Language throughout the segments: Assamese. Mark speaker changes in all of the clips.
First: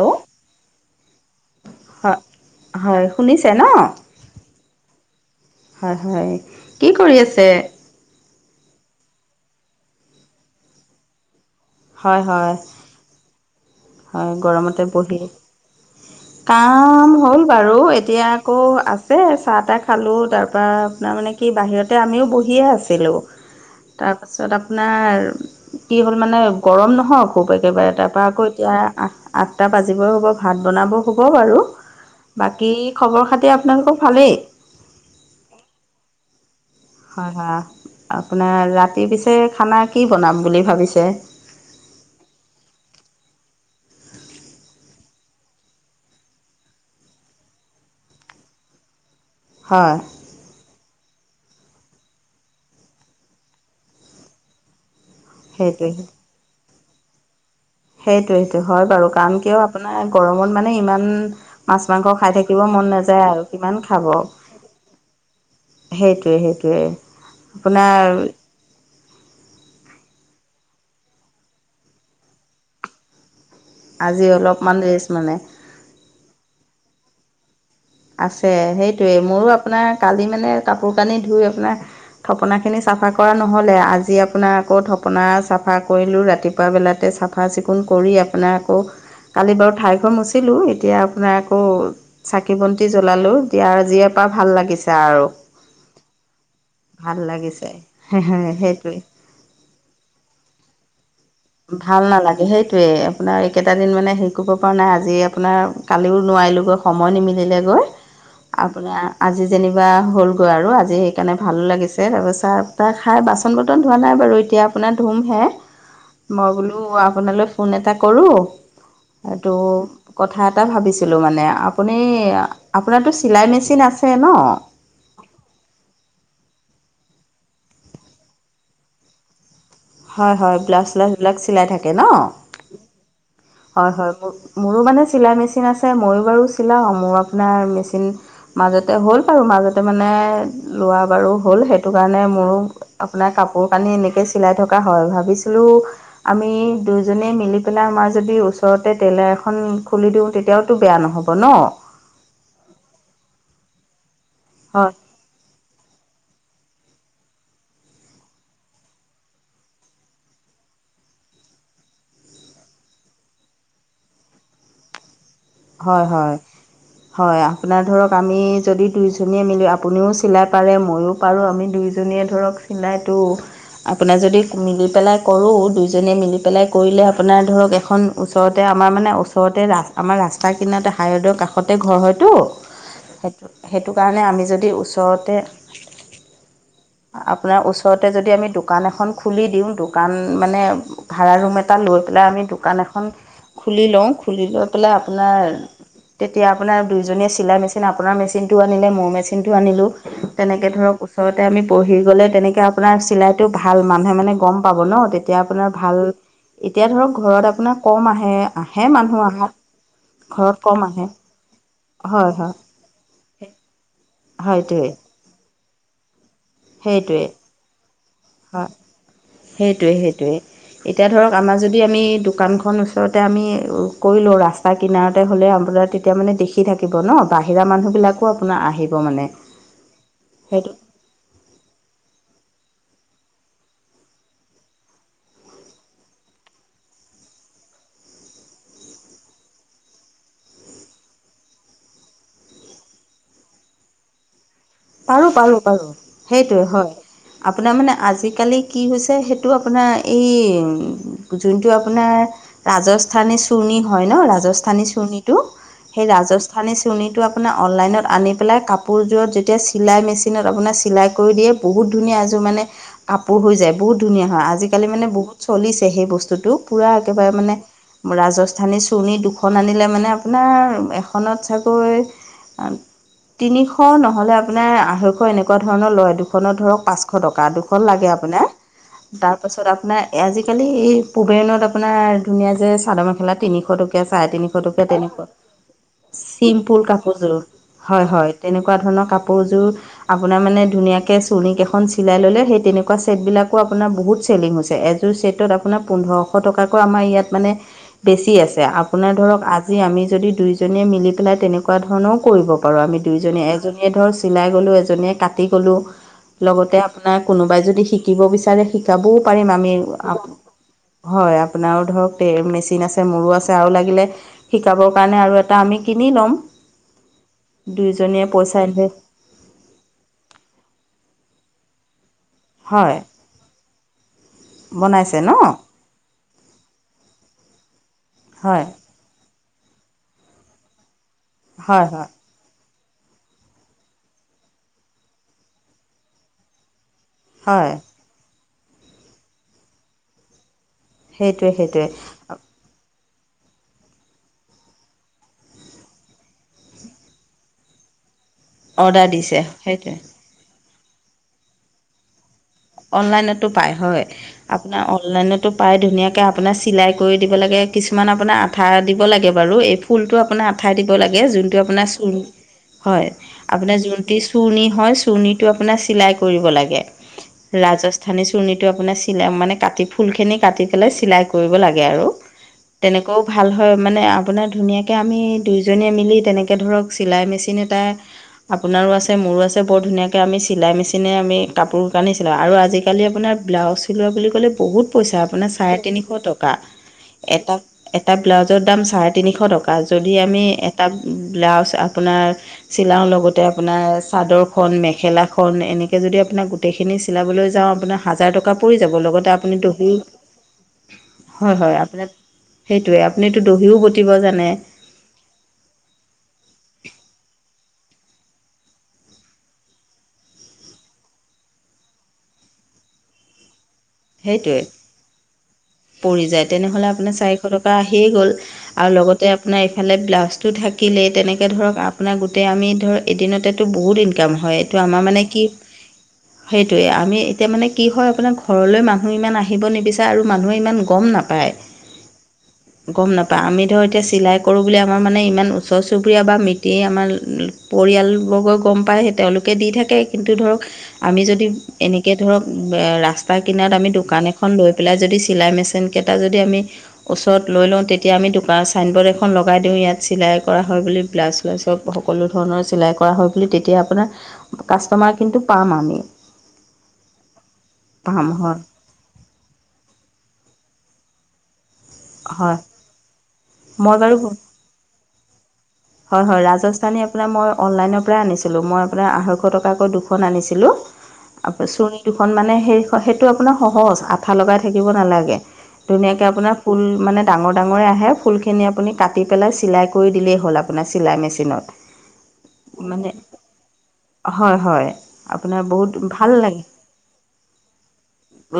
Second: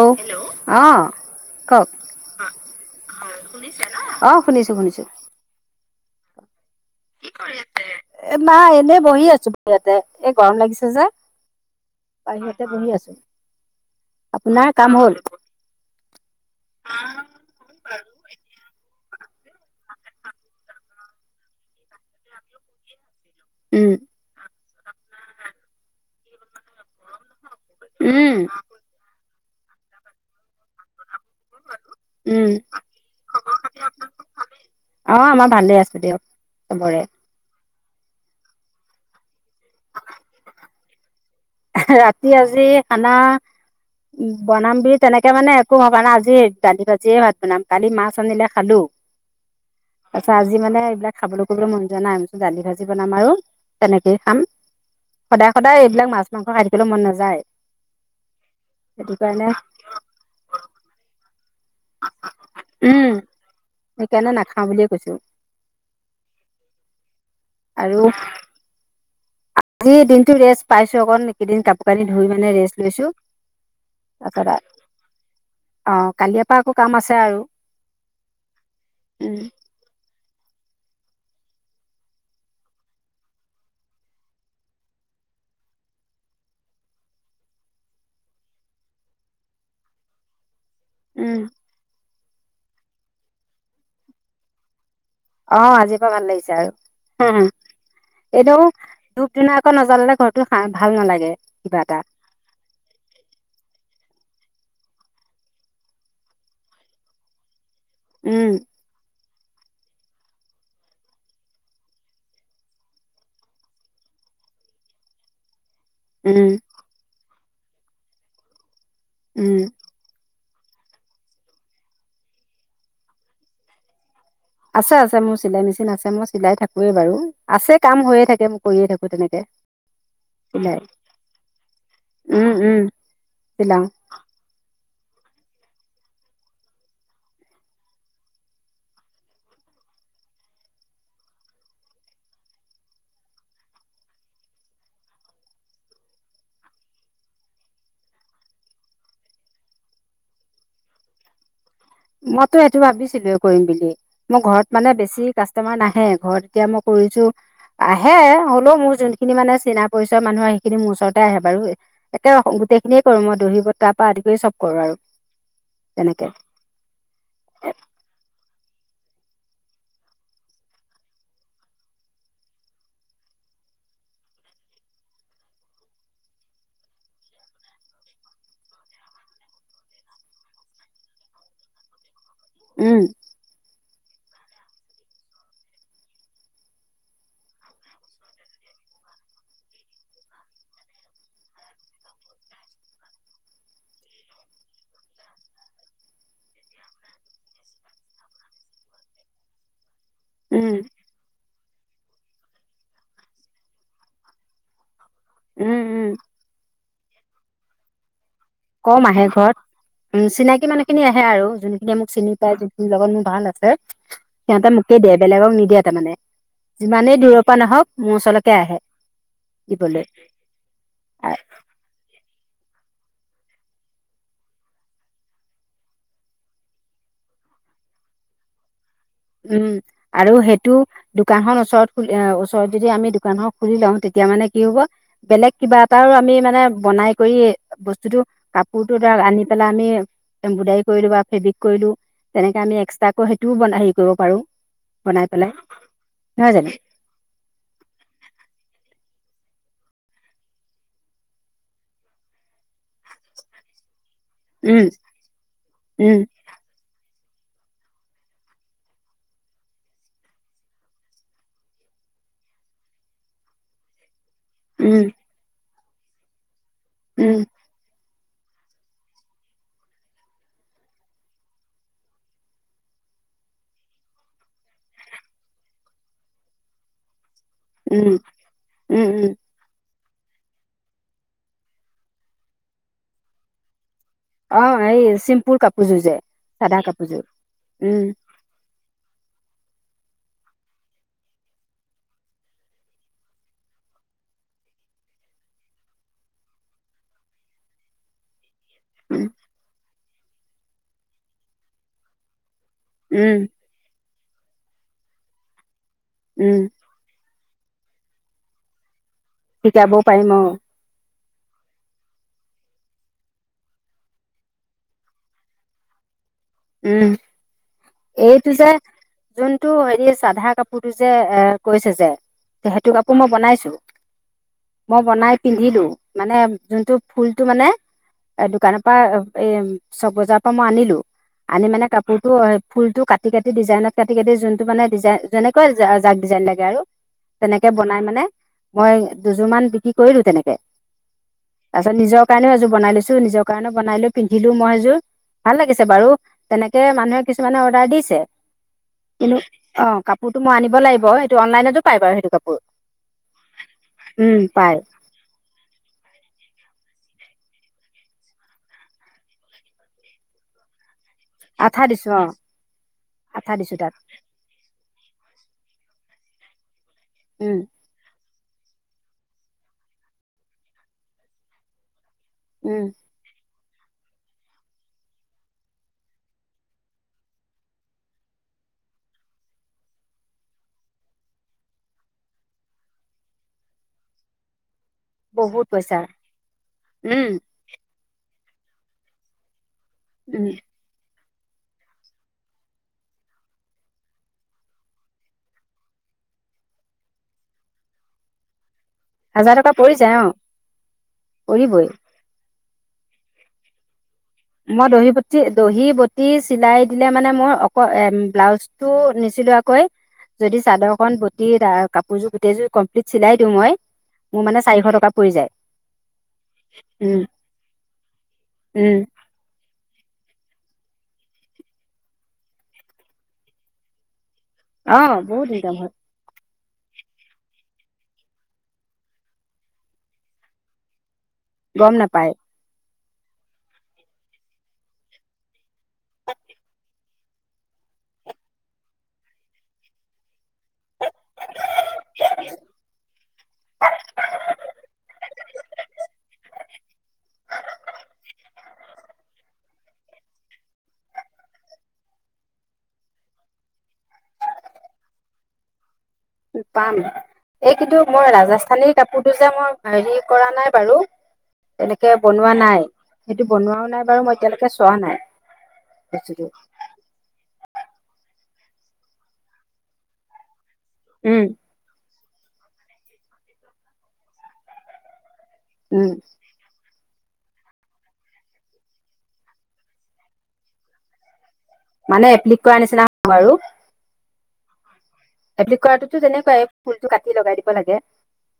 Speaker 1: হেল্ল'
Speaker 2: অ'হেল্ল', অহ। ক'ক
Speaker 1: হয় হয়
Speaker 2: হা-হয়
Speaker 1: শুনিছে ন
Speaker 2: শুনিছো নহ? অহ শুনিছো - শুনিছো।
Speaker 1: হয় -হয় কি কৰি আছে?
Speaker 2: এ নাই এনেই বহি আছো ইয়াতে এই গৰম লাগিছে যে
Speaker 1: হয় হয়
Speaker 2: বাহিৰতে বহি আছো।
Speaker 1: হয়,
Speaker 2: আপোনাৰ
Speaker 1: গৰমতে
Speaker 2: কাম হ'ল?
Speaker 1: বহি কাম হ'ল বাৰু এতিয়া আকৌ আছে যে চাহ -তাহ খালোঁ তাৰপৰা আপোনাৰ মানে কি বাহিৰতে আমিও বহিয়ে আছিলোঁ।
Speaker 2: উম,
Speaker 1: তাৰপাছত আপোনাৰ কি হ'ল মানে গৰম নহয় খুব এক কিবা এটাৰ পৰা
Speaker 2: উম,
Speaker 1: কৈ আঠ- আঠটা বাজিবই হ'ব ভাত বনাব হ'ব বাৰু
Speaker 2: উম।
Speaker 1: বাকী খবৰ -খাতি আপোনালোকৰ ভালেই।
Speaker 2: অ', আমাৰ ভালেই আছে দিয়ক। চবৰে।
Speaker 1: হয় -হয় আপোনাৰ ৰাতি পিছে খানা কি বনাম বুলি ভাবিছে?
Speaker 2: ৰাতি আজি খানা উম, বনাম বুলি তেনেকে মানে একো ভবা নাই আজি দালি- ভাজিয়ে ভাত বনাম কালি মাছ আনিলে খালো।
Speaker 1: হয়
Speaker 2: তাৰছত আজি মানে এইবিলাক খাবলৈ কৰিবলৈ মন যোৱা নাই দালি -ভাজি বনাম আৰু তেনেকেই খাম। সদায় -সদায়
Speaker 1: সেইটোৱে
Speaker 2: এইবিলাক মাছ, মাংস খাই থাকিব মন নাযায়।
Speaker 1: সেইটোৱেটো হয় বাৰু
Speaker 2: সেইটো
Speaker 1: কাৰণ
Speaker 2: কাৰণে
Speaker 1: কিয় আপোনাৰ গৰমত মানে ইমান মাছ, মাংস খাই থাকিব মন
Speaker 2: উম
Speaker 1: নাযায় আৰু কিমান খাব।
Speaker 2: সেইকাৰণে নাখাওঁ বুলিয়ে কৈছো
Speaker 1: সেইটোৱে -সেইটোৱে
Speaker 2: আৰু
Speaker 1: আপোনাৰ
Speaker 2: আজি দিনটো ৰেষ্ট পাইছো অকণ এইকেইদিন কাপোৰ-কানি ধুই মানে ৰেষ্ট লৈছো।
Speaker 1: আজি অলপমান
Speaker 2: [unintelligible]
Speaker 1: ৰেষ্ট মানে
Speaker 2: অহ কালিয়া পা আকৌ কাম আছে আৰু।
Speaker 1: আছে সেইটোয়ে
Speaker 2: উম,
Speaker 1: মোৰো আপোনাৰ কালি এনে কাপোৰ কানি ধুই আপোনাৰ থপনা খিনি ছাফা কৰা নহ'লেই আজি আপোনাৰ আকৌ থপনা চাফা কৰিলোঁ ৰাতিপুৱা বেলাতে চাফা চিকুণ কৰি আপোনাৰ আকৌ কালি বাৰু ঠাইঘৰ মুচিলো এতিয়া আপোনাৰ
Speaker 2: উম,
Speaker 1: আকৌ চাকি -বন্তি জ্বলালো দিয়া আজীয়েপা ভাল লাগিছে। আৰু
Speaker 2: অহ, আজিৰ পৰা ভাল লাগিছে আৰু।
Speaker 1: ভাল
Speaker 2: [unintelligible]
Speaker 1: লাগিছে
Speaker 2: এদহো
Speaker 1: সেইটোৱে
Speaker 2: ধূপ- ধুনা আকৌ নজলালে ঘৰটো ভাল নালাগে। কিবা এটা
Speaker 1: ভাল নালাগে সেইটোৱে আপোনাক আৰু এইকেইটা দিন মানে হেৰি কৰিব পৰা নাই আজি আপোনাৰ কালিও নোৱাৰিলোগৈ সময় নিমিলিলে গৈ
Speaker 2: উম,
Speaker 1: আপোনাৰ আজি যেনিবা হ'লগৈ আৰু আজি সেইকাৰণে ভালো লাগিছে তাৰপিচত চাহ - টাহ খাই বাচন বৰ্তন ধোৱা নাই বাৰু এতিয়া আপোনাৰ ধুমহে। মই
Speaker 2: উম,
Speaker 1: বোলো আপোনালৈ ফোন এটা কৰোঁ এইটো
Speaker 2: উম,
Speaker 1: কথা কথা এটা ভাবিছিলোঁ মানে আপুনি আপোনাৰটো চিলাই- মেচিন আছে? ন
Speaker 2: আছে -আছে মোৰ চিলাই মেচিন আছে মই চিলাই থাকো। কুৱে বাৰু আছে কাম হৈয়ে থাকে মই কৰিয়ে থাকো তেনেকে।
Speaker 1: হয়- হয়,
Speaker 2: চিলাই
Speaker 1: ব্লাউচ- শ্লাউজ বিলাক চিলাই থাকে নহ'
Speaker 2: উম, উম, চিলাওঁ
Speaker 1: হয় -হয়। মোৰো মানে চিলাই মেচিন আছে ময়ো বাৰু চিলাওঁ মোৰ আপোনাৰ মেচিন মাজতে হ'ল বাৰু মাজতে মানে লোৱা বাৰু হ'ল সেইটো কাৰণে মোৰো আপোনাৰ কাপোৰ - কানি এনেকে চিলাই থকা হয় ভাবিছিলো আমি দুইজনীয়ে মিলি পেলাই আমাৰ যদি ওচৰতে টেইলাৰ এখন খুলি দিওঁ তেতিয়াওতো বেয়া নহব ন'।
Speaker 2: মইতো এইটো ভাবিছিলোে কৰিম বুলি মোৰ ঘৰত
Speaker 1: হয়
Speaker 2: মানে বেছি কাষ্টমাৰ নাহে ঘৰত এতিয়া মই কৰিছো আহে হ'লেও মোৰ যোনখিনি মানে চিনা পৰিচয় মানুহ সেইখিনি মোৰ ওচৰতে আহে বাৰু একে গোটেই খিনি কৰো মই দহি বতাৰ পৰা আদি কৰি চব কৰো আৰু।
Speaker 1: হয় -
Speaker 2: তেনেকে
Speaker 1: হয়- হয় আপোনাৰ ধৰক আমি আমি যদি দুইজনীয়ে মিলি আপুনিও চিলাই পাৰে ময়ো পাৰোঁ আমি দুইজনীয়ে ধৰক চিলাইটো আপোনাৰ যদি মিলি পেলাই কৰোঁ, দুইজনীয়ে মিলি পেলাই কৰিলে আপোনাৰ ধৰক এখন ওচৰতে আমাৰ মানে ওচৰতে ৰা আমাৰ ৰাচ স্তাট কিনাতে হাইৰদৰ কাষতে ঘৰ হয়তো
Speaker 2: উম
Speaker 1: সেইটো সেইটো কাৰণে আমি যদি ওচৰতে আপোনাৰ ওচৰতে যদি আমি দোকান এখন খুলি দিওঁ দোকান মানে ভাড়া ৰুম এটা লৈ পেলাই আমি দোকান এখন খুলি লওঁ খুলি লৈ পেলাই আপোনাৰ তেতিয়া আপোনাৰ দুইজনীয়ে চিলাই -মেচিন আপোনাৰ মেচিনটো আনিলে মোৰ মেচিনটো আনিলোঁ তেনেকে
Speaker 2: উম
Speaker 1: ধৰক ওচৰতে আমি বহি গ'লে তেনেকে আপোনাৰ চিলাইটো ভাল মানুহে মানে গম পাব ন'তে তেতিয়া আপোনাৰ
Speaker 2: উম
Speaker 1: ভাল
Speaker 2: উম
Speaker 1: এতিয়া ধৰক ঘৰত আপোনাৰ কম আহে -আহে
Speaker 2: কম
Speaker 1: মানুহ
Speaker 2: ঘৰত
Speaker 1: অহাত
Speaker 2: উম, চিনাকি মানুহ খিনি আহে আৰু যোনখিনিয়ে মোক
Speaker 1: হয়
Speaker 2: চিনি
Speaker 1: হয়
Speaker 2: পায় যোনখিনি লগত মোৰ ভাল আছে সিহঁতে
Speaker 1: হয়টোৱে
Speaker 2: মোকে দিয়ে বেলেগ নিদিয়ে তাৰমানে যিমানেই
Speaker 1: সেইটোৱে
Speaker 2: দূৰৰ পৰা নহওক মোৰ ওচৰলৈকে
Speaker 1: হয়
Speaker 2: আহে।
Speaker 1: সেইটোৱে-
Speaker 2: দিবলৈ
Speaker 1: সেইটোৱে এতিয়া ধৰক আমাৰ যদি আমি দোকানখন ওচৰতে আমি কৰি লওঁ ৰাস্তা কিনাৰতে হ'লে আপোনাৰ তেতিয়া মানে দেখি থাকিব ন', বাহিৰা মানুহবিলাকো আপোনাৰ আহিব মানে
Speaker 2: উম, আৰু সেইটো দোকানখন ওচৰত খুলি ওচৰত যদি আমি দোকান খন খুলি লওঁ তেতিয়া মানে কি হ'ব বেলেগ কিবা এটাও আমি মানে বনাই কৰি বস্তুটো, কাপোৰটো আনি পেলাই আমি এমব্ৰইডাৰী কৰিলো বা ফেব্ৰিক কৰিলো তেনেকে আমি এক্সট্ৰাকৈ সেইটোও হেৰি কৰিব পাৰো।
Speaker 1: পাৰো -পাৰো -পাৰো সেইটোৱে হয় আপোনাৰ মানে আজিকালি কি হৈছে সেই টো আপোনাৰ এই যোনটো আপোনাৰ ৰাজস্থানী চুৰ্ণী হয় ন'ৰাজস্থানী
Speaker 2: উম
Speaker 1: চুৰ্ণীটো সেই
Speaker 2: উম
Speaker 1: ৰাজস্থানী চুৰ্ণীটো আ অনলাইনত আনি পেলাই কাপোৰযোৰত যেতিয়া চি চিলাই মেচিনত আপোনাৰ চিলাই কৰি দিয়ে বহুত ধুনীয়া এযোৰ মানে কপোৰ হৈ যায় বহুত ধুনীয়া। আজিকালি
Speaker 2: উম
Speaker 1: মানে বহুত চলিছে সেই বস্তুটো পোৰা একেবাৰে
Speaker 2: উম
Speaker 1: মানে ৰাজস্থানী চুৰ্ণী দুখন আনিলে মানে আপোনাৰ এখনত চাগৈ তিনিশ নহ'লে আপোনাৰ আঢ়ৈশ এনেকুৱা ধৰণৰ লয় দুখনত ধৰক পাঁচশ টকা। টকা, দুখন লাগে
Speaker 2: উম
Speaker 1: আপোনাৰ
Speaker 2: উম উম
Speaker 1: তাৰপাছত আপোনাৰ আজিকালি পুবেৰেনত আপোনাৰ ধুনীয়া যে চাদৰ -মেখেলা তিনিশ টকীয়া চাৰে-
Speaker 2: অঁ
Speaker 1: তিনিশটকীয়া
Speaker 2: এই
Speaker 1: তেনেকুৱা
Speaker 2: চিম্পুল কাপোৰযোৰ যে চাদা
Speaker 1: চিম্পুল কাপোৰযোৰ।
Speaker 2: উম
Speaker 1: হয় -হয় তেনেকুৱা ধৰণৰ কাপোৰ কাপোৰযোৰ আপোনাৰ মানে ধুনীয়াকে চুৰ্ণীকেইখন চিলাই ল'লে সেই তেনেকুৱা চেত বিলাকো আপোনাৰ বহুত চেল ছেলিং হৈছে, এযোৰ চেটত আপোনাৰ পোন্ধৰশ টকাকৈ আমাৰ ইয়াত মানে বেছি আছে। আপোনাৰ
Speaker 2: উম
Speaker 1: ধৰক আজি আমি যদি দুইজনীয়ে মিলি পেলাই তেনেকুৱা ধৰণৰও কৰিব হয় আমি
Speaker 2: উম
Speaker 1: দুইজনীয়ে এজনীয়ে ধৰ চিলাই গ'লোঁ এজনীয়ে কাটি গ'লোঁ
Speaker 2: উম
Speaker 1: লগতে আপোনাক কোনোবাই যদি শিকিব বিচাৰে শিকাবও পাৰিম আমি
Speaker 2: শিকাবও পাৰিম অঁ
Speaker 1: হয়, আপোনাৰো ধৰক তে মেচিন আছে মোৰ আছে আৰু লাগিলে শিকাবৰ কাৰণে আৰু এটা আমি কিনি ল'ম।
Speaker 2: উম,
Speaker 1: দুয়োজনীয়ে
Speaker 2: এইটো
Speaker 1: পইচা
Speaker 2: যে
Speaker 1: ইনভেষ্ট
Speaker 2: যোনটো হেৰি চাধা কাপোৰটো যে এ কৈছে যে তে সেইটো
Speaker 1: হয়
Speaker 2: কাপোৰ মই বনাইছো। মই
Speaker 1: বনাইছে ন
Speaker 2: বনাই পিন্ধিলো মানে যোনটো ফুলটো মানে এ
Speaker 1: হয়
Speaker 2: দোকানৰ পা এয়ে ছব বজাৰ পা মই আনিলো আনি মানে
Speaker 1: হয় হয়
Speaker 2: কাপোৰটো ফুলটো কাটি -কাটি ডিজাইনত কাটি -কাটি যোনটো মানে ডিজাইন যেনেকুৱা যাক ডিজাইন লাগে আৰু তেনেকে
Speaker 1: হয়
Speaker 2: বনাই মানে মই দুযোৰ মান বিক্ৰী কৰিলো তেনেকে
Speaker 1: সেইটোৱে
Speaker 2: তাৰ
Speaker 1: সেইটোৱে
Speaker 2: পিছত নিজৰ কাৰণেও এযোৰ বনাই লৈছো। এযোৰ নিজৰ কাৰণে বনাই লৈ পিন্ধিলো মই এযোৰ ভাল লাগিছে বাৰু। তেনেকে মানুহে কিছুমানে অৰ্ডাৰ দিছে
Speaker 1: অৰ্ডাৰ
Speaker 2: কিন্তু
Speaker 1: দিছে
Speaker 2: অহ
Speaker 1: সেইটোৱে
Speaker 2: কাপোৰতো মই আনিব লাগিব সেইটো অনলাইনতো পাই বাৰু সেইটো কাপো
Speaker 1: অনলাইনতো পায় হয়।
Speaker 2: পাই
Speaker 1: আপোনাৰ অনলাইনতো পায় ধুনীয়াকে আপোনাৰ চিলাই কৰি দিব লাগে, কিছুমান আপোনাৰ আঠা দিব লাগে বাৰু। এই ফুলটো আপোনাৰ আঠাই [unintelligible] জোনটো
Speaker 2: আঠা
Speaker 1: আপোনাৰ
Speaker 2: দিছো
Speaker 1: চু
Speaker 2: অ',
Speaker 1: হয়
Speaker 2: আঠা দিছো
Speaker 1: আপোনাৰ
Speaker 2: তাত
Speaker 1: যোনটি চুৰনি হয় চুৰনি টো আপোনাৰ চিলাই কৰিব লাগে।
Speaker 2: উম,
Speaker 1: ৰাজস্থানী চুৰণীটো আপোনাৰ চিলাই মানে কাটি ফুলখিনি কাটি পেলাই চিলাই কৰিব লাগে আৰু।
Speaker 2: উম,
Speaker 1: তেনেকৈও ভাল। হয়। মানে আপোনাৰ ধুনীয়াকে আমি দুইজনীয়ে মিলি তেনেকে ধৰক চিলাই মেচিন এটা আপোনাৰো আছে মোৰো আছে বৰ ধুনীয়াকে আমি চিলাই মেচিনে আমি কাপোৰ কানি [unintelligible] আৰু আজিকালি আপোনাৰ ব্লাউজ চিলোৱা বুলি ক'লে বহুত পইচা, আপোনাৰ
Speaker 2: বহুত
Speaker 1: চাৰে
Speaker 2: পইচা
Speaker 1: তিনিশ টকা,
Speaker 2: উম,
Speaker 1: এটা ব্লাউজৰ দাম চাৰে তিনিশ টকা বা যদি আমি
Speaker 2: উম,
Speaker 1: এটা ব্লাউজ আপোনাৰ চিলাওঁ লগতে আপোনাৰ চাদৰখন, মেখেলাখন, এনেকে যদি আপোনাক গোটেইখিনি চিলাবলৈ যাওঁ আপোনাৰ হাজাৰ টকা পৰি যাব লগতে
Speaker 2: হাজাৰ
Speaker 1: আপুনি
Speaker 2: টকা
Speaker 1: দহি
Speaker 2: পৰি যায় অ',
Speaker 1: হয় -হয়
Speaker 2: পৰিবই
Speaker 1: আপোনাক সেইটোয়ে আপুনিটো দহিও গুঠি
Speaker 2: মই দহি -বতি, দহি- বটি চিলাই দিলে মানে মই এ ব্লাউজ টো নিচিলোৱাকৈ যদি চাদৰ খন বটি তাৰ কাপোৰযোৰ গোটেইযোৰ কমপ্লিট চিলাই দিওঁ মই মোৰ
Speaker 1: সেইটোৱে
Speaker 2: মানে চাৰিশ টকা পৰি যায়।
Speaker 1: পৰি যায়। তেনেহলে আপোনাৰ
Speaker 2: উম,
Speaker 1: চাৰিশ টকা আহিয়ে গ'ল। আৰু
Speaker 2: উম,
Speaker 1: লগতে আপোনাৰ এইফালে ব্লাউজটো থাকিলেই। তেনেকৈ ধৰক আপোনাৰ গোটেই আমি ধৰক এদিনতে বহুত ইনকা কাম হয়। এইটো আমাৰ
Speaker 2: অ',
Speaker 1: মানে কি
Speaker 2: বহুত ইনকাম হয়
Speaker 1: সেইটোৱে আমি এতিয়া মানে কি হয় আপোনাৰ ঘৰলৈ মানুহ ইমান আহিব নিবিচাৰে আৰু মানুহে ইমান গম নাপায়।
Speaker 2: গম -নাপায়।
Speaker 1: গম নাপাওঁ। আমি ধৰ এতিয়া চিলাই কৰোঁ বুলি আমাৰ মানে ইমান ওচৰ- চুবুৰীয়া বা মিটয়ে আমাৰ পৰিয়ালবৰ্গ গম পায় তেওঁলোকে দি থাকে কিন্তু ধৰক আমি যদি এনেকে ধৰক তাই কিনাত আমি দোকান এখন লৈ পেলাই যদি চিলাই মেচিন কেইটা যদি আমি ওচৰত লৈ লওঁ, তেতিয়া আমি এইটোপা চাইনবৰ্ড এখন লগাই দিও ইয়াত চিলাই কৰা হয় বুলি, ব্লাউচ - শ্লাউজ চব সকলো ধৰণৰ চিলাই কৰা হয়। তেতিয়া আপোনাৰ কাষ্টমাৰ কিন্তু পাম আমি।
Speaker 2: পাম। এই কিন্তু
Speaker 1: পাম
Speaker 2: মই
Speaker 1: হয়
Speaker 2: ৰাজস্থানীৰ কাপোৰটো যে মই হেৰি কৰা নাই। পাৰো। তেনেকে বনোৱা
Speaker 1: হয়
Speaker 2: নাই, সেইটো বনোৱাও নাই বাৰু মই এতিয়ালৈকে চোৱা নাই।
Speaker 1: হয় -হয়।
Speaker 2: বস্তুটো
Speaker 1: ৰাজস্থানী আপোনাৰ মই অনলাইনৰ পৰাই আনিছিলোঁ। মই আপোনাৰ আঢ়ৈশ টকাকৈ দুখন আনিছিলোঁ।
Speaker 2: উম
Speaker 1: ত' চুৰ্ণী দুখন মানে সেই -সেইটো আপোনাৰ সহজ আঠা লগাই থাকিব নালাগে।
Speaker 2: উম
Speaker 1: ধুনীয়াকে আপোনাৰ ফুল মানে ডাঙৰ - ডাঙৰ আহে, ফুলখিনি আপুনি কাটি পেলাই চিলাই কৰি দিলেই হ'ল আপোনাৰ চিলাই মেচিনত
Speaker 2: মানে এপ্লিক কৰা নিচিনা
Speaker 1: মানে
Speaker 2: [inaudible] বাৰু।
Speaker 1: হয় -হয় আপোনাৰ বহুত ভাল
Speaker 2: তেনেকুৱাই
Speaker 1: লাগে
Speaker 2: ফুলটো কাটি লগাই দিব লাগে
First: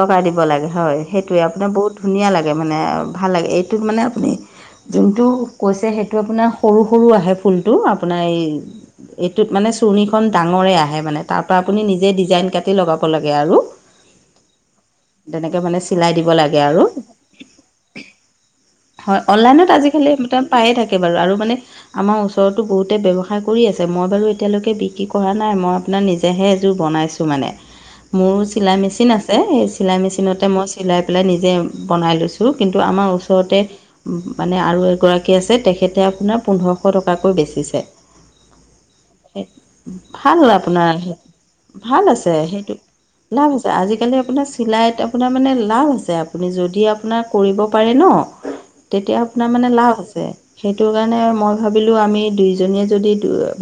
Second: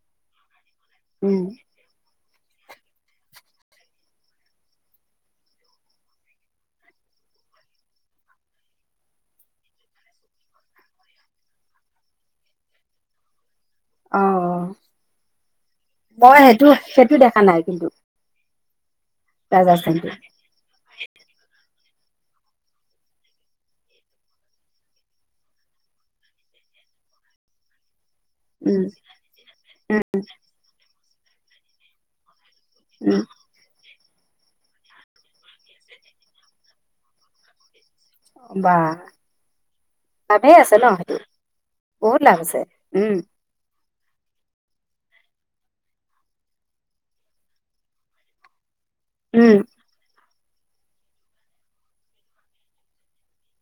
Speaker 1: লগাই দিব লাগে হয়। সেইটোৱে
Speaker 2: উম
Speaker 1: আপোনাৰ বহুত ধুনীয়া লাগে মানে ভাল লাগে। এইটোত মানে আপুনি যোনটো কৈছে সেইটো আপোনাৰ সৰু -সৰু আহে ফুলটো, আপোনাৰ এই এইটোত মানে চুৰণিখন ডাঙৰে আহে মানে তাৰপা আপুনি নিজে ডিজাইন কাটি লগাব লাগে আৰু।
Speaker 2: অ
Speaker 1: [inaudible] তেনেকে মানে চিলাই দিব
Speaker 2: মই
Speaker 1: লাগে
Speaker 2: সেইটো
Speaker 1: আৰু।
Speaker 2: সেইটো দেখা নাই কিন্তু
Speaker 1: হয়। অনলাইনত আজি
Speaker 2: ৰাজস্থানটো
Speaker 1: খালি পায়ে থাকে বাৰু। আৰু মানে আমাৰ ওচৰততো বহুতে ব্যৱসায় কৰি আছে, মই বাৰু এতিয়ালৈকে বিক্ৰী কৰা নাই, মই আপোনাৰ নিজেহে এযোৰ বনাইছো মানে মোৰ চিলাই
Speaker 2: উম
Speaker 1: মেচিন আছে, সেই চিলাই মেচিনতে মই চিলাই পেলাই নিজে বনাই লৈছোঁ। কিন্তু আমাৰ
Speaker 2: উম
Speaker 1: ওচৰতে মানে আৰু এগৰাকী আছে তেখেতে আপোনাৰ পোন্ধৰশ টকাকৈ বেছিছে।
Speaker 2: বা
Speaker 1: ভাল হল
Speaker 2: লাভেই আছে ন
Speaker 1: আপোনাৰ।
Speaker 2: সেইটো
Speaker 1: ভাল
Speaker 2: বহুত
Speaker 1: আছে
Speaker 2: লাভ
Speaker 1: সেইটোট
Speaker 2: উম
Speaker 1: লাভ আছে আজিকালি আজিকালি আপোনাৰ চিলাইত আপোনাৰ মানে লাভ আছে আপুনি যদি আপোনাৰ কৰিব পাৰে ন', তেতিয়া আপোনাৰ
Speaker 2: উম
Speaker 1: মানে লাভ আছে সেইটো কাৰনে যশ মই ভাবিলো আমি দুইজনীয়ে যদি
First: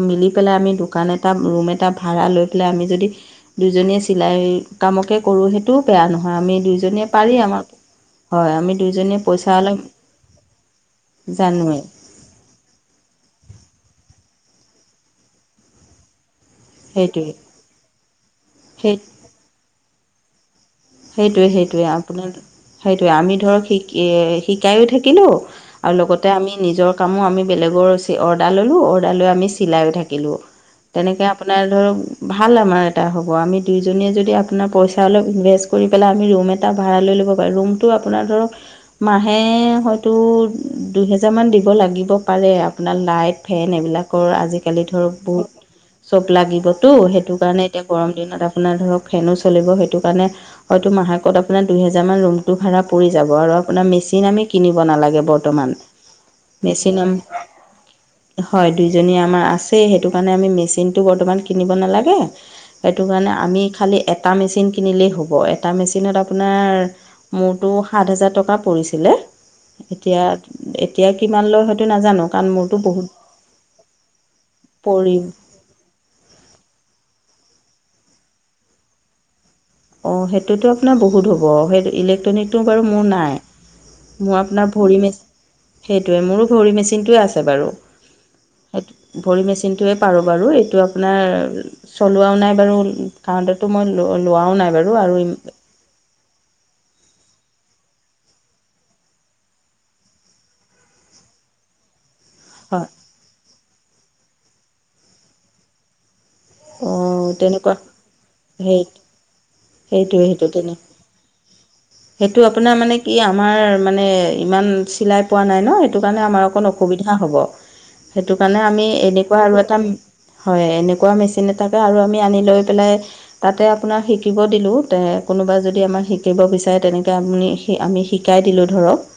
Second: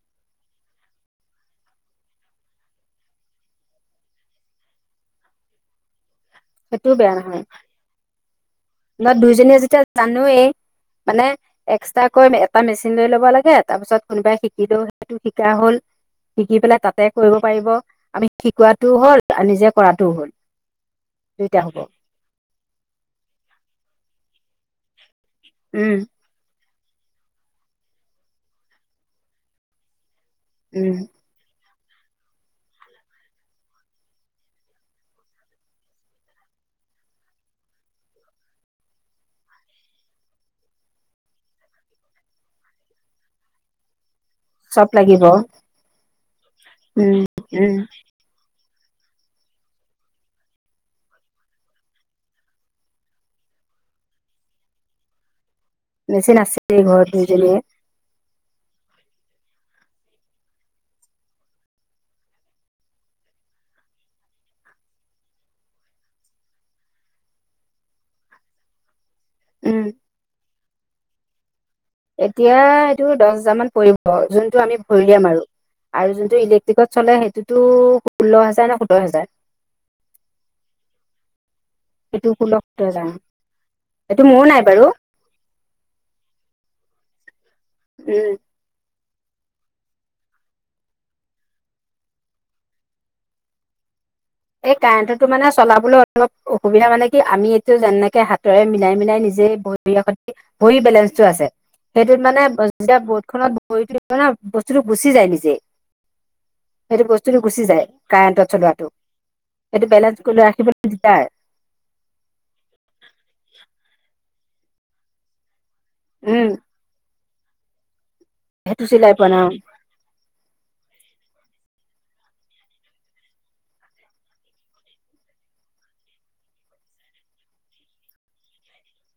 Speaker 1: মিলি পেলাই আমি দোকান এটা ৰুম এটা ভাড়া লৈ পেলাই আম আমি যদি দুইজনীয়ে চিলাই কামকে কৰোঁ সেইটোও বেয়া নহয়। আমি
Speaker 2: সেইটোও
Speaker 1: দুইজনীয়ে
Speaker 2: বেয়া
Speaker 1: পাৰি
Speaker 2: নহয়
Speaker 1: আমাৰ হয় আমি
Speaker 2: ন'
Speaker 1: পইচা
Speaker 2: দুইজনীয়ে
Speaker 1: অলপ
Speaker 2: যেতিয়া জানোৱেই মানে
Speaker 1: জানোৱেই
Speaker 2: এক্সট্ৰাকৈ এটা মেচিন লৈ ল'ব লাগে তাৰপিছত কোনোবাই শিকিলেও সেইটো শিকা হ'ল। শিকি পেলাই তাতে
Speaker 1: সেইটোৱেই
Speaker 2: কৰিব পাৰিব আমি শিকোৱাটোও
Speaker 1: সেই
Speaker 2: হ'ল আৰু নিজে কৰাটোও হ'ল।
Speaker 1: সেইটোৱে
Speaker 2: দুইটা হ'ব
Speaker 1: -সেইটোৱে আপোনাৰ সেইটোৱে আমি ধৰক শিকাইও থাকি কিলো
Speaker 2: উম
Speaker 1: আৰু লগতে আমি নিজৰ কামো আমি বেলেগৰ অৰ্ডাৰ ল'লোঁ অৰ্ডাৰ লৈ আমি চিলাইও থাকিলোঁ
Speaker 2: উম
Speaker 1: তেনেকে আপোনাৰ ধৰক ভাল আমাৰ এটা হ'ব আমি দুইজনীয়ে যদি আপোনাৰ পইচা অলপ ইনভেষ্ট কৰি পেলাই আমি ৰুম এটা ভা ড়া লৈ ল'ব পাৰোঁ ৰুমটো আপোনাৰ ধৰক মাহে হয়তো দুহেজাৰমান দিব লাগিব পাৰে আপোনাৰ লাইট, ফেন এইবিলাক কৰ আজিকালি
Speaker 2: চব
Speaker 1: ধৰ
Speaker 2: লাগিব
Speaker 1: বহুত চব লাগিবতো
Speaker 2: উম
Speaker 1: সেইটো কাৰণে
Speaker 2: উম
Speaker 1: এতিয়া গৰম দিনত আপোনাৰ ধৰক ফেনো চলিব সেইটো কাৰণে হয়তো মাহেকত আপোনাৰ দুহেজাৰমান ৰুমটো ভাড়া পৰি যাব আৰু আপোনাৰ মেচিন আমি কিনিব নালাগে বৰ্তমান
Speaker 2: মেচিন আছে দুই
Speaker 1: মেচিন আম
Speaker 2: ঘৰত দুইজনিৰে।
Speaker 1: হয়, দুইজনী আমাৰ আছেই সেইটো কাৰণে আমি মেচিনটো বৰ্তমান কিনিব নালাগে। সেইটো কাৰণে আমি খালি এটা মেচিন কিনিলেই হ'ব। এটা মেচিনত আপোনাৰ মোৰতো সাত হাজাৰ টকা পৰিছিলে
Speaker 2: উম
Speaker 1: এতিয়া এতিয়া কিমান লয় নাজানো কাৰণ
Speaker 2: এতিয়া
Speaker 1: মোৰতো বহুত
Speaker 2: এইটো দহ হজাৰ মান পৰিব যোনটো আমি
Speaker 1: পৰি
Speaker 2: ভৰিলিয়াম আৰু। আৰু যোনটো ইলেক্ট্ৰিকত চলে সেইটোতো ষোল্ল হেজাৰ নে সোত্তৰ হাজাৰ।
Speaker 1: অহ, সেইটোতো আপোনাৰ বহুত হ'ব সেই
Speaker 2: সেইটো ষোল্ল
Speaker 1: ইলেক্ট্ৰনিকটো বাৰু
Speaker 2: সোতৰ
Speaker 1: মোৰ
Speaker 2: হাজাৰ
Speaker 1: নাই।
Speaker 2: এইটো
Speaker 1: মোৰ
Speaker 2: নাই
Speaker 1: আপোনাৰ
Speaker 2: বাৰু
Speaker 1: ভৰি মেচিন সেইটোৱে মোৰো ভৰি মেচ চিনটোৱে আছে বাৰু
Speaker 2: উম
Speaker 1: সেইটো। ভৰি মেচিনটোৱে পাৰোঁ বাৰু এইটো আপোনাৰ চলোৱাও নাই বাৰু কাউণ্টাৰটো মই লোৱাও
Speaker 2: এই
Speaker 1: নাই বাৰু আৰু
Speaker 2: কাৰেণ্টতো
Speaker 1: ইম
Speaker 2: মানে চলাবলৈ অলপ অসুবিধা মানে আমি এইটো যেনেকে হাতেৰে মিলাই -মিলাই নিজে ভৰি [unintelligible] ভৰি বেলেঞ্চটো আছে সেই ত'মানে
Speaker 1: হয়
Speaker 2: যেতিয়া বৰ্ড খনত ভৰিটো দিব ন' বস্তুটো গুচি যায় নিজে। সেইটো
Speaker 1: অঁ
Speaker 2: বস্তুটো গুচি
Speaker 1: তেনেকুৱা
Speaker 2: যায় কাৰেণ্টত
Speaker 1: সেই
Speaker 2: চলোৱাটো। সেইটো বেলেঞ্চ
Speaker 1: সেইটোৱে-
Speaker 2: কৰি
Speaker 1: সেইটো তেনে
Speaker 2: ৰাখিবলৈ দিগদাৰ
Speaker 1: সেইটো আপোনাৰ মানে কি আমাৰ মানে ইমান চিলাই পোৱা নাই ন'সেইটো কাৰনে
Speaker 2: উম
Speaker 1: আমাৰ অকণ অসুবিধা হ'ব। সেইটো কাৰণে আমি
Speaker 2: চিলাই পোৱা
Speaker 1: এনেকুৱা আৰু
Speaker 2: নাই
Speaker 1: এটা হয় এনেকুৱা মেচি আমি আৰু আনি লৈ পেলাই তাতে আপোনাৰ শিকিব দিলো কোনোবা যদি আমাৰ শিকিব বিচা তেনেকৈ আমনি আমি শিকাই দিলোঁ ধৰক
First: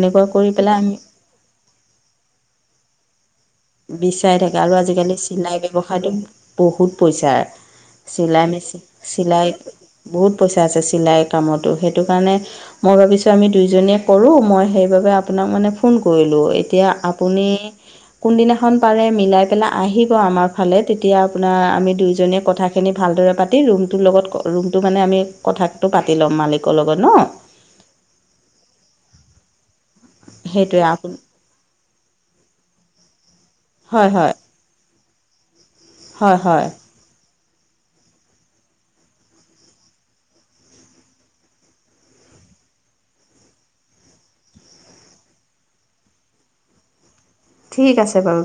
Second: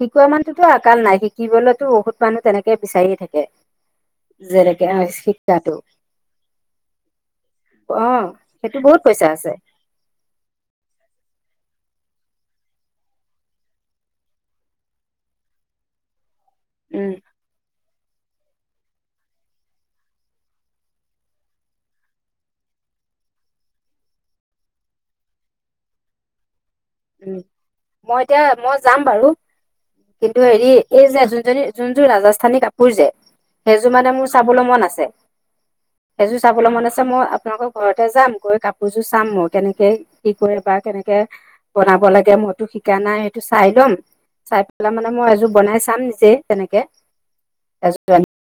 Speaker 2: শিকোৱা
Speaker 1: কৰি
Speaker 2: মানুহটোটো
Speaker 1: পেলাই আমি
Speaker 2: আকাল নাই শিকিবলেতো বহুত মানুহ তেনেকে বিচাৰিয়ে থাকে।
Speaker 1: বিচাৰি থাকে আৰু
Speaker 2: যেনেকে অ
Speaker 1: আজিকালি চিলাই
Speaker 2: শিকাটো
Speaker 1: ব্যৱসায়টো বহুত পইচা
Speaker 2: অ
Speaker 1: চিলাই
Speaker 2: সেইটো
Speaker 1: মেচিন
Speaker 2: বহুত পইচা
Speaker 1: চিলাই
Speaker 2: আছে
Speaker 1: বহুত পইচা আছে চিলাই কামতো সেই সেইটো কাৰণে মই ভাবিছোঁ আমি দুইজনীয়ে কৰোঁ মই সেইবাবে আপোনাক মানে ফোন কৰিলো। এতিয়া
Speaker 2: উম
Speaker 1: আপুনি কোনদিনাখন পাৰে মিলাই পেলাই আহিব আমাৰ ফালে তেতিয়া আপোনাৰ আমি দুইজনীয়ে কথাখিনি ভালদৰে পাতি ৰুমটোৰ লগত ৰুমটো মানে আমি কথাটো পাতি ল'ম মালিক
Speaker 2: মই এতিয়া মই যাম বাৰু। কিন্তু হেৰি
Speaker 1: সেইটোৱে
Speaker 2: এই
Speaker 1: আপুনি
Speaker 2: যে যোনজনী যোন যোৰ ৰাজস্থানী কাপোৰ যে সেইযোৰ
Speaker 1: হয়
Speaker 2: মানে
Speaker 1: হয়
Speaker 2: মোৰ চাবলৈ মন আছে
Speaker 1: হয়
Speaker 2: এযোৰ
Speaker 1: হয়
Speaker 2: চাবলৈ মন আছে মই আপোনালোকৰ ঘৰতে যাম গৈ কাপোৰযোৰ চাম মই কেনেকে কি কৰে বা কেনেকে বনাব লাগে মইতো শিকা নাই সেইটো চাই ল'ম চাই পেলাই মানে মই এযোৰ বনাই চাম নিজেই তেনেকে
Speaker 1: ঠিক
Speaker 2: এযোৰ
Speaker 1: আছে
Speaker 2: আনি
Speaker 1: বাৰু।